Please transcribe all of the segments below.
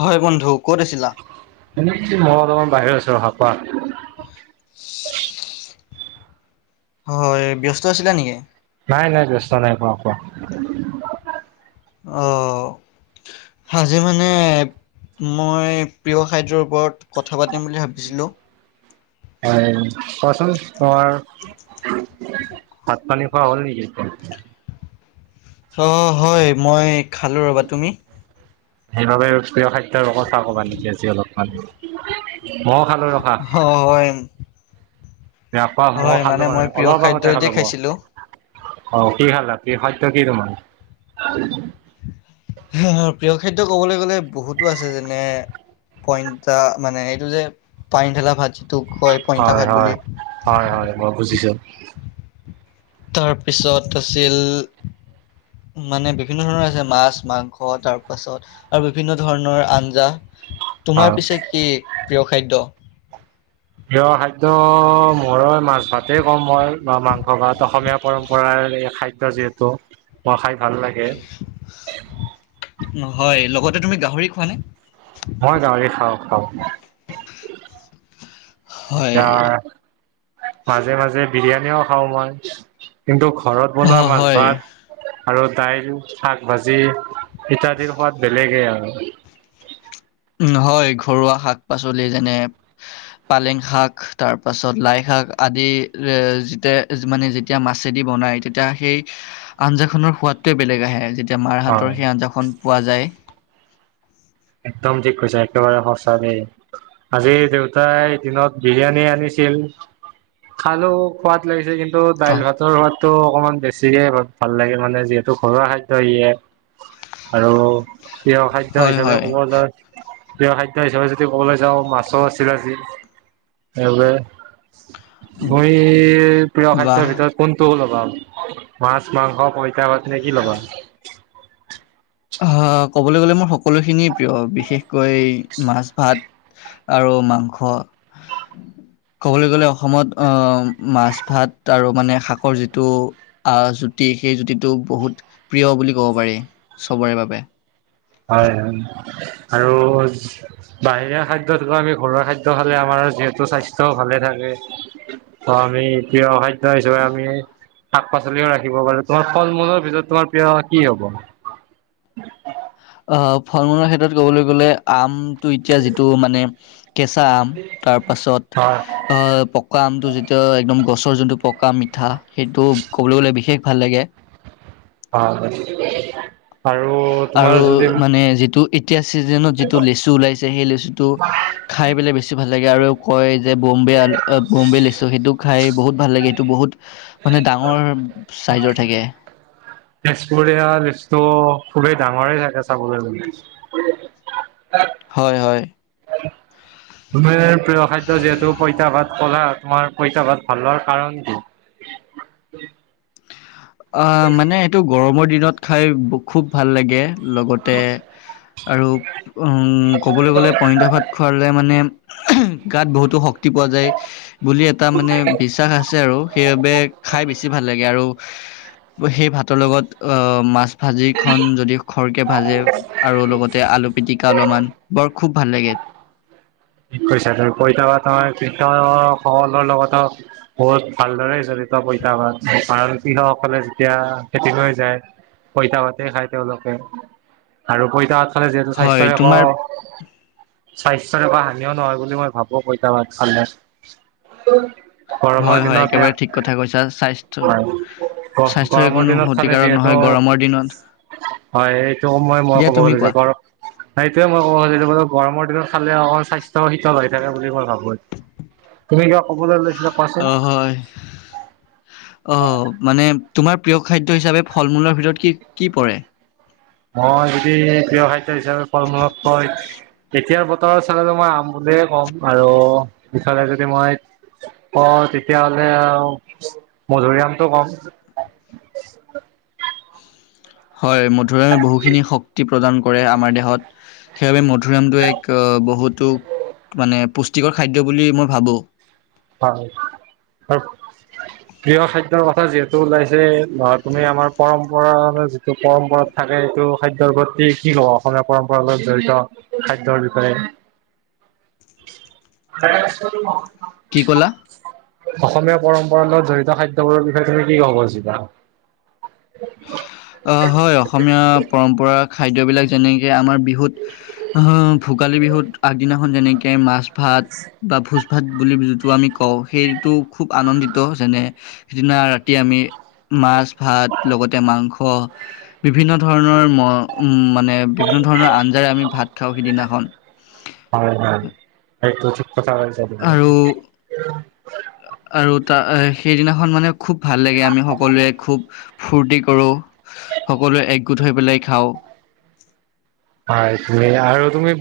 হয় বন্ধু। ক'ত আছিলা? মই অলপমান বাহিৰত আছো [unintelligible] হয় ব্যস্ত আছিলা নেকি? নাই নাই ব্যস্ত নাই পোৱা, কোৱা। অ আজি মানে মই প্ৰিয় খাদ্যৰ ওপৰত কথা পাতিম বুলি ভাবিছিলোঁ। হয় কোৱাচোন, তোমাৰ ভাত পানী খোৱা হ'ল নেকি? অ হয় মই খালো ৰ'বা। তুমি? সেইবাবে প্ৰিয় খাদ্যৰ কথা কবা নেকি আজি অলপমান। খালো ৰখা অ হয়। হয় মানে মই [unintelligible] প্ৰিয় অলপ খাদ্য আগতে এতিয়া খাইছিলোঁ। অহ কি খালা, প্ৰিয় খাদ্য কি তোমাৰ? প্ৰিয় খাদ্য কবলৈ গলে বহুতো আছে। যেনে, পইতা মানে এইটো যে পানী ধলা ভাত কয় পইতা হয় ভাত হয় বুলি। হয় হয় মই বুজিছো। তাৰপিছত আছিল মানে বিভিন্ন ধৰণৰ আছে, মাছ মাংস তাৰপাছত আৰু বিভিন্ন ধৰণৰ আঞ্জা। হয় তোমাৰ পিছে কি, প্ৰিয় খাদ্য? প্ৰিয় খাদ- ত মৰ মাছ ভাত। তে কম মই মাংস ভাত, অসমীয়া পৰম্পৰাৰ খাদ্য যিহেতু। হ খাদ- ভাল লাগে। নহয়। লগতে তুমি গাহৰি খোৱা নে? হয় গাহৰি খাও খাও। হয়, এতিয়া মাজে মাজে বিৰিয়ানীও, খাও মই। কিন্তু, ঘৰত বনোৱা অ' হয়। মাছ-ভাত আৰু দাইল শাক ভাজি ইত্যাদিৰ সোৱাদ বেলেগেই আৰু। উম' হয়, ঘৰুৱা শাক-পাচলি যেনে পালেং শাক তাৰ পাছত লাই-শাক আদি এ যেতিয়া মানে যেতিয়া মাছেদি বনাই তেতিয়া সেই আঞ্জা খনৰ সোৱাদতোয়ে বেলেগ আহে। যেতিয়া মাৰ হাতৰ হয় সেই আঞ্জাখন পোৱা যায়। একদম ঠিক কৈছা। একেবাৰে সচা দেই, আজি দেউতাই দিনত বিৰিয়ানী আনিছিল, খালোঁ খোৱাদ লাগিছে কিন্তু তো দাইল অহ, ভাতৰ সোৱাদ টো অকমান বেছিকে ভাল লাগে মানে। যিহেতু ঘৰুৱা খাদ্যয় ইয়ে আৰু প্ৰিয় খাদ্য হয়, হিচাপে হয়, প্ৰিয় খাদ্য হিচাপে, যদি ক'বলৈ যাওঁ, মাছোঁ আছিলে আজি। সেইবাবে তুমি, প্ৰিয় বাহ। খাদ্যৰ ভিতৰত কোনটো ল'বা? মাছ, মাংস, পইতাঁভাত। কি ল'বা? অ! ক'বলৈ গলে মোৰ সকলোখিনিয় প্ৰিয়। বিশেষকৈ মাছ-ভাত আৰু মাংস। ক'বলৈ গ'লে অসমত আহ মাছ-ভাত আৰু মানে শাকৰ যিটো আহ জুতি সেই জুতিটো বহুত প্ৰিয় বুলি ক'ব পাৰি। চবৰে বাবে। হয়, হয়। আৰু বাহিৰা খাদ্যতকৈ আমি ঘৰুৱা খাদ্য খালে আমাৰ যিহেতু স্বাস্থ্যও ভালে থাকে। ত আমি প্ৰিয় খাদ্য হিচাপে আমি শাক-পাচলি ৰাখিব পাৰো তোমাৰ ফল মূলৰ ভিতৰত তোমাৰ প্ৰিয় কি হ'ব? অ' ফল-মূলৰ ক্ষেত্ৰত কবলৈ গ'লে আমটো এতিয়া যিটো মানে কেঁচা আম, তাৰ পাছত হয় পকা আমটো যেতিয়া একদম গছ যোনটো পকা-মিঠা সেইটো ক'বলৈ গ'লে বিশেষ ভাল লাগে। হয়। আৰু মানে যিটো এতিয়া চিজনত যিটো লিচু ওলাইছে সেই লিচু টো খাই পেলাই বেছি ভাল লাগে। আৰু কয় যে বম্বে, বম্বে লিছো সেইটো খাই বহুত ভাল লাগে। সেইটো বহুত মানে ডাঙৰ চাইজৰ থাকে। তেজপুৰীয়া লিষ্টটো খুবেই ডাঙৰে থাকে চাবলৈ গ'লে। হয়! হয়! তুমি প্ৰিয় খাদ্য যিহেতু পইতাঁ ভাত ক'লা। তোমাৰ পঁইতা ভাত ভালোৱাৰ কাৰণ কি? অ' মানে এইটো গৰমৰ দিন দিনত খাই খুউব ভাল লাগে। লগতে আৰু উম', ক'বলৈ গ'লে পইতাঁ ভাত খোৱালে মানে গাত বহুতো শক্তি পোৱা যায়। বুলি এটা মানে বিশ্বাস আছে আৰু সেইবাবে খাই বেছি ভাল লাগে আৰু সেই ভাতৰ লগত অ' মাছ ভাজি খন যদি খৰকে ভাজে, আৰু লগতে আলু পীতিকা অলপমান বৰ খুব ভাল লাগে। ঠিক কৈছা বাৰু। পইতাঁ ভাত কৃষকসকলৰ লগতো বহুত ভালদৰে জড়িত পইতা ভাত। কাৰণ কৃষকসকলে যেতিয়া খেতি লৈ যায় পঁইতা ভাতে খায়। তেওঁলোকে আৰু পঁইতা ভাত খালে যিহেতু হয় স্বাস্থ্যৰে একো তোমাৰ স্বাস্থ্যৰ একো হানি ও নহয় বুলি মই ভাবোঁ পঁইতা ভাত খালে। গৰমৰ হয় হয় দিনত, একেবাৰে ঠিক কথা কৈছা স্বাস্থ্য হয়! স্বাস্থ্যৰ গৰমৰ কোনো দিনত খালে ক্ষতিকাৰক যিহেতু নহয় গৰমৰ দিনত হয়্ এইটো মই মই দিয়া ক'ব তুমি কোৱা খুজিছোঁ গৰম, এইটোৱে মই ক'ব খুজিছোঁ, গৰমৰ দিনত [unintelligible] স্বাস্থ্য শীত শীতল হৈ থাকে বুলি মই ভাবো, তুমি কিবা ক'বলৈ লৈছিলা কোৱাচোন অ হয়, অ মানে তোমাৰ প্ৰিয় খাদ্য হিচাপে ফল মূলৰ ভিতৰত কি কি পৰে? মই যদি প্ৰিয় খাদ্য হিচাপে ফল মূলত কও তেতিয়া ত চাই লম মই আম বুলিয়ে ক'ম আৰু ইফালে যদি মই কওঁ তেতিয়াহলে মধুৰি আমটো কম। হয় মধুৰিআমে বহুখিনি শক্তি প্ৰদান কৰে আমাৰ দেহত, সেইবাবে ম মধুৰী আমটোৱে এক বহুত টো মানে পুষ্টিকৰ খাদ্য বুলি মই ভাবোঁ। হয় আৰু প্ৰিয় খাদ্যৰ কথা যিহেতু ওলাইছে, তুমি আমাৰ পৰম্পৰা মানে যিটো পৰম্পৰা থাকে সেইটো খাদ্যৰ প্ৰতি কি কব অসমীয়া পৰম্পৰ লগত জড়িত খাদ্যৰ বিষয়ে। কি ক'লা? অসমীয়া পৰম্পৰা লগত জড়িত খাদ্যবোৰৰ বিষয়ে তুমি কি কব খুজিবা? আহ হয়, অসমীয়া পৰম্পৰা খাদ্যবিলাক যেনেকে আমাৰ বিহুত, আহ ভোগালী বিহুত আগদিনাখন যেনেকে মাছ ভাত বা ভোজ ভাত বুলি যিটো আমি কওঁ সেইটো খুব আনন্দিত যেনে সিদিনা ৰাতি আমি মাছ, ভাত লগতে মাংস, বিভিন্ন ধৰণৰ উম মানে এ বিভিন্ন ধৰণৰ আঞ্জাৰে আমি ভাত খাওঁ সিদিনাখন। এইটো আৰু, আৰু তাৰ সেইদিনা খন মানে খুব ভাল লাগে আমি সকলোৱে খুব ফূৰ্তি কৰোঁ, সকলোৱে একগোট হৈ পেলাই খাওঁ। হয় তুমি আৰু তুমি,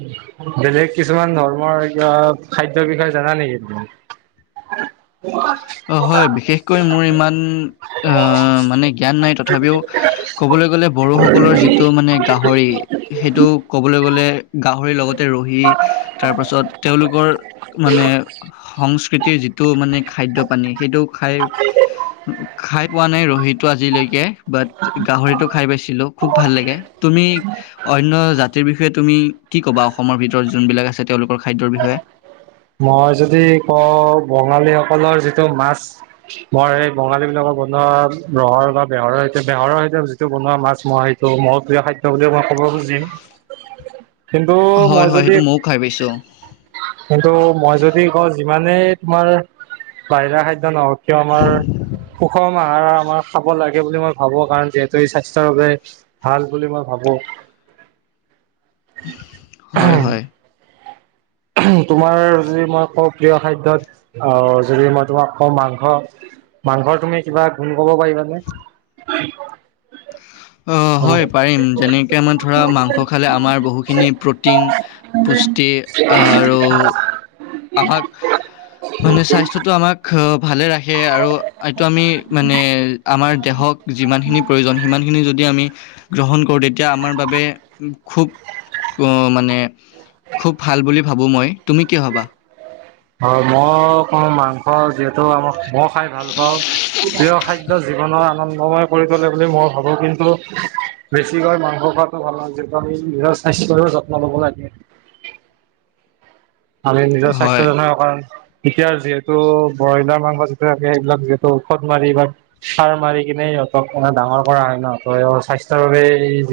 বেলেগ কিছুমান ধৰ্মৰ কিবা খাদ্যৰ বিষয়ে জানা নেকি তুমি? অ হয়, বিশেষকৈ মোৰ ইমান আহ মানে জ্ঞান নাই তথাপিও কবলৈ গলে বড়োসকলৰ যিটো মানে গাহৰি সেইটো ক'বলৈ গলে গাহৰিৰ লগতে ৰহি তাৰপাছত তেওঁলোকৰ মানে সংস্কৃতিৰ যিটো মানে খাদ্য পানী সেইটো খাই, খাই পোৱা নাই ৰহিটো আজিলৈকে বাট গাহৰিটো খাই পাইছিলো খুব ভাল লাগে, তুমি অন্য জাতিৰ বিষয়ে তুমি কি ক'বা অসমৰ ভিতৰত যোনবিলাক আছে তেওঁলোকৰ খাদ্যৰ বিষয়ে মই যদি কওঁ বঙালীসকলৰ যিটো মাছ, মই সেই বঙালীবিলাকৰ বনোৱা ৰহৰ বা বেহৰৰ সৈতে বেহৰৰ সৈতে যিটো বনোৱা মাছ মই সেইটো মোৰ প্ৰিয় খাদ্য বুলি মই ক'ব খুজিম। কিন্তু মই হয়- হয় যদি সেইটো ময়ো খাই পাইছোঁ। কিন্তু মই যদি কওঁ যিমানেই তোমাৰ বাহিৰা খাদ্য নহওক কিয় আমাৰ সুষম আহাৰ, আমাৰ খাব লাগে। সেই বুলি মই ভাবো কাৰণ যিহেতু ই -স্বাস্থ্যৰ বাবে ভাল বুলি মই ভাবো। হয় - হয়। তোমাৰ যদি মই কওঁ প্ৰিয় খাদ্যত আহ, যদি মই তোমাক কওঁ মাংস। মাংসৰ তুমি কিবা গুণ কব পাৰিবানে? অ, হয় পাৰিম। যেনেকে আমাৰ ধৰা মাংস খালে আমাৰ বহুখিনি প্ৰটিন, পুষ্টি আৰু আমাক মানে স্বাস্থ্যটো আমাক ভালে ৰাখে খে আৰু এইটো আমি মানে আমাৰ দেহক যিমানখিনি প্ৰয়োজন সিমান খিনি যদি আমি আমি গ্ৰহণ কৰো তেতিয়া আমাৰ বাবে খুব অ, মানে খুব ভাল বুলি ভাবো মই। তুমি কি ভাবা? হয় মই কওঁ মাংসৰ যিহেতু আমাক মই খাই ভাল পাওঁ। প্ৰিয় খাদ্য জীৱনৰ আনন্দময় কৰি তোলে বুলি মই ভাবো, কিন্তু বেছিকৈ মাংস খোৱটো ভাল নহয়। যিহেতু আমি নিজৰ স্বাস্থ্যটো যত্ন লব লাগে। আমি নিজৰ হয় স্বাস্থ্যজনিত কাৰন এতিয়া যিহেতু ব্ৰইলাৰ মাংস যিটো থাকে, সেইবিলাক যিহেতু ঔষধ মাৰি বা সাৰ মাৰি কিনে সিহঁতক মানে ডাঙৰ কৰা হয় ন! স্বাস্থ্যৰ বাবে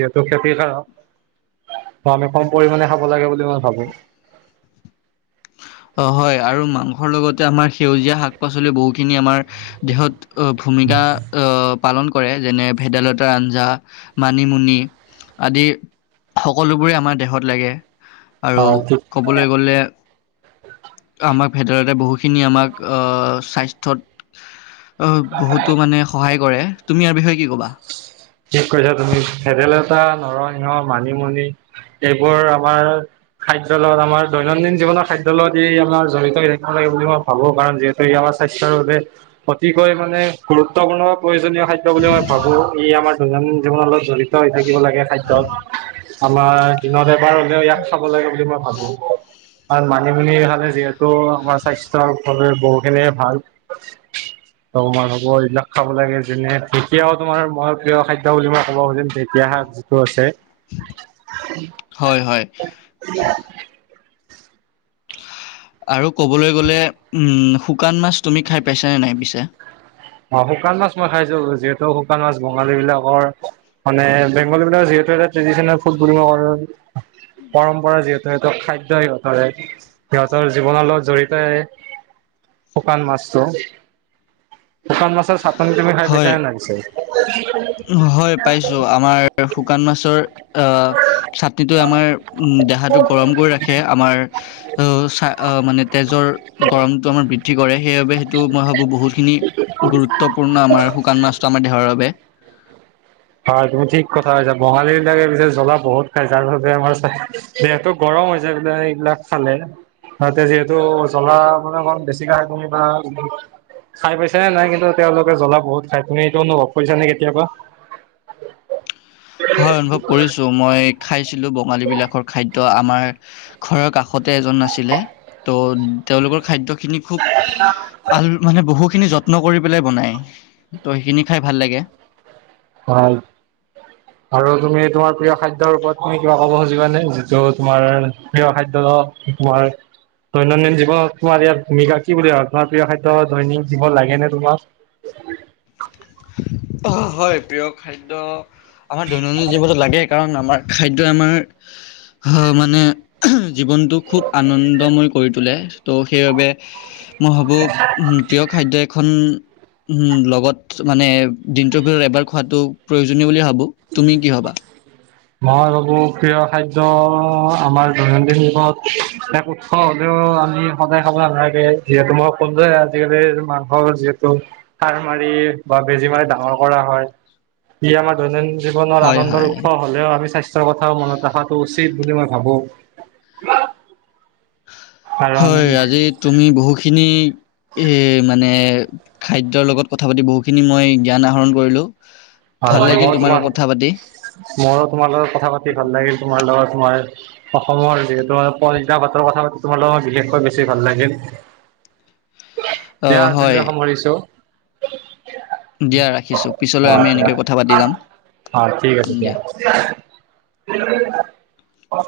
যিহেতু ক্ষতিকাৰক। আমি কম পৰিমাণে খাব লাগে বুলি মই ভাবো। অ' হয় আৰু মাংসৰ লগতে আমাৰ সেউজীয়া শাক- পাচলি বহুখিনি আমাৰ দেহত ভূমিকা অহ পালন কৰে। যেনে -ভেদাইলতাৰ আঞ্জা, মানিমুনি আদি সকলোবোৰে আমাৰ দেহত লাগে। আৰু অ ঠিক ক'বলৈ গলে আমাক ভেদাইলতাই বহুখিনি আমাক অহ, স্বাস্থ্যত বহুতো মানে সহায় কৰে। তুমি ইয়াৰ বিষয়ে কি ক'বা ঠিক কৈছা তুমি। ভেদাইল তা নৰসিংহ, মানিমুনি এইবোৰ আমাৰ খাদ্যৰ লগত, আমাৰ দৈনন্দিন জীৱনৰ খাদ্যৰ লগত ই আমাৰ জড়িত হৈ থাকিব লাগে বুলি মই ভাবো। কাৰণ যিহেতু ই আমাৰ স্বাস্থ্যৰ বাবে অতিকৈ মানে গুৰুত্বপূৰ্ণ প্ৰয়োজনীয় খাদ্য বুলি মই ই আমাৰ দৈনন্দিন জীৱন অলপ জড়িত হৈ থাকিব লাগে খাদ্যত। আমাৰ দিনতে এবাৰ হ'লেও ইয়াক খাব লাগে বুলি মই ভাবো। আৰু মানিমুনি খালে যিহেতু আমাৰ স্বাস্থ্যৰ ভাৱে বহুখিনিয়ে ভাল। ত' মই ভাবো এইবিলাক খাব লাগে যেনে ঢেকীয়াও তোমাৰ মই প্ৰিয় খাদ্য বুলি মই ক'ব খুজিম। ঢেকীয়া- শাক যিটো আছে হয় - হয়। আৰু ক'বলৈ গ'লে উম, শুকান মাছ তুমি খাই পাইছা নে নাই পিছে? অ' শুকান মাছ মই খাইছো। যিহেতু শুকান মাছ বঙালী বিলাকৰ মানে বেংগলী বিলাকৰ যিহেতু এটা ট্ৰেডিচনেল ফুড বুলি কব পাৰোঁ, পৰম্পৰা যিহেতু সেতু খাদ্য সিহঁতৰে। সিহঁতৰ জীৱনৰ লগত জড়িতয়ে শুকান মাছটো। শুকান মাছৰ চাত নি তুমি খাই পাইছা হয় নে নাই পিছে? [unintelligible] হয় পাইছো। আমাৰ শুকান মাছৰ আহ চাটনিটোৱে আমাৰ উম দেহাটো গৰম কৰি ৰাখে, আমাৰ আহ চ মানে তেজৰ গৰমটো আমাৰ বৃদ্ধি কৰে। সেইবাবে সেইটো মই ভাবো বহুতখিনি গুৰুত্বপূৰ্ণ আমাৰ শুকান মাছটো আমাৰ দেহৰ বাবে। [unintelligible] হয় তুমি ঠিক কথা কইছা বঙালী বিলাকে পিছে জ্বলা বহুত খাই। যাৰ বাবে আমাৰ যিহেতু গৰম হৈ যায় বোলে এইবিলাক খালে। তাহাতে যিহেতু জ্বলা মানে অমান বেছিকে খাই তুমি বা খাই পাইছা নে নাই। কিন্তু তেওঁলোকে জ্বলা বহুত খাই তুমি এইটো অনুভৱ কৰিছা নে কেতিয়াবা? [inaudible] হয় অনুভৱ কৰিছোঁ, মই খাইছিলো ব- বঙালীবিলাকৰ খাদ্য- ত' আমাৰ ঘৰৰ কাষতে এজন আছিলে ত' তেওঁলোকৰ খাদ্য- খিনি খুব, বহু খিনি যত্ন কৰি বনাই, তো সেইখিনি খাই ভাল লাগে। হয়! আৰু তুমি তোমাৰ প্ৰিয় খাদ্যৰ ওপৰত তুমি কিবা ক'ব খুজিবা নে, যিটো তোমাৰ প্ৰিয় খাদ্য তোমাৰ দৈনন্দিন জীৱন তোমাৰ ইয়াত ভূমিকা কি বুলি ভ তোমাৰ প্ৰিয় খাদ্য দৈনিক জীৱন লাগে নে তোমাক? হয় প্ৰিয় খাদ্য আমাৰ দৈনন্দিন জীৱনত লাগে। কাৰণ আমাৰ খাদ্য আমাৰ মানে জীৱনটো খুব আনন্দময় কৰি তোলে ত' সেইবাবে মই ভাবোঁ প্ৰিয় খাদ্য এখন উম লগত মানে, দিনটোৰ ভিতৰত এবাৰ খোৱাতটো প্ৰয়োজনীয় বুলি ভাবোঁ। তুমি কি ভাবা? মই ভাবোঁ প্ৰিয় খাদ্য আমাৰ দৈনন্দিন জীৱনত এক উৎস হ'লেও, আমি সদায় খাব নালাগে, যিহেতু মই ক'লো যে আজিকালিৰ মাংসৰ যিহেতু সাৰ মাৰি বা বেজী মাৰি ডাঙৰ কৰা হয় ই আমাৰ দৈনন্দিন জীৱনৰ হয় আনন্দৰ হয় উৎস হ'লেও আমি স্বাস্থ্য কথাও মনত ৰখাটো উচিত বুলি মই ভাবোঁ হয়! আজি তুমি বহুখিনি এ মানে খাদ্যৰ লগত কথা পাতি বহুতখিনি মই জ্ঞান আহৰণ কৰিলোঁ হয়, ময়ো তোমাৰ, ময়ো তোমাৰ লগত কথা পাতি ভাল লাগিল, ‌ তোমাৰ লগত তোমাৰ অসমৰ যিহেতু পঁইতা ভাতৰ কথা পাতি তোমাৰ লগৰ বিশেষ কৈ বেছি ভাল লাগিল দিয়া অ', হয় আজিলৈ সামৰিছোঁ দিয়া ৰাখিছোঁ, পিছলৈ আমি দিয়া এনেকেই কথা পাতি যাম। অ' ঠিক আছে দিয়া অ'!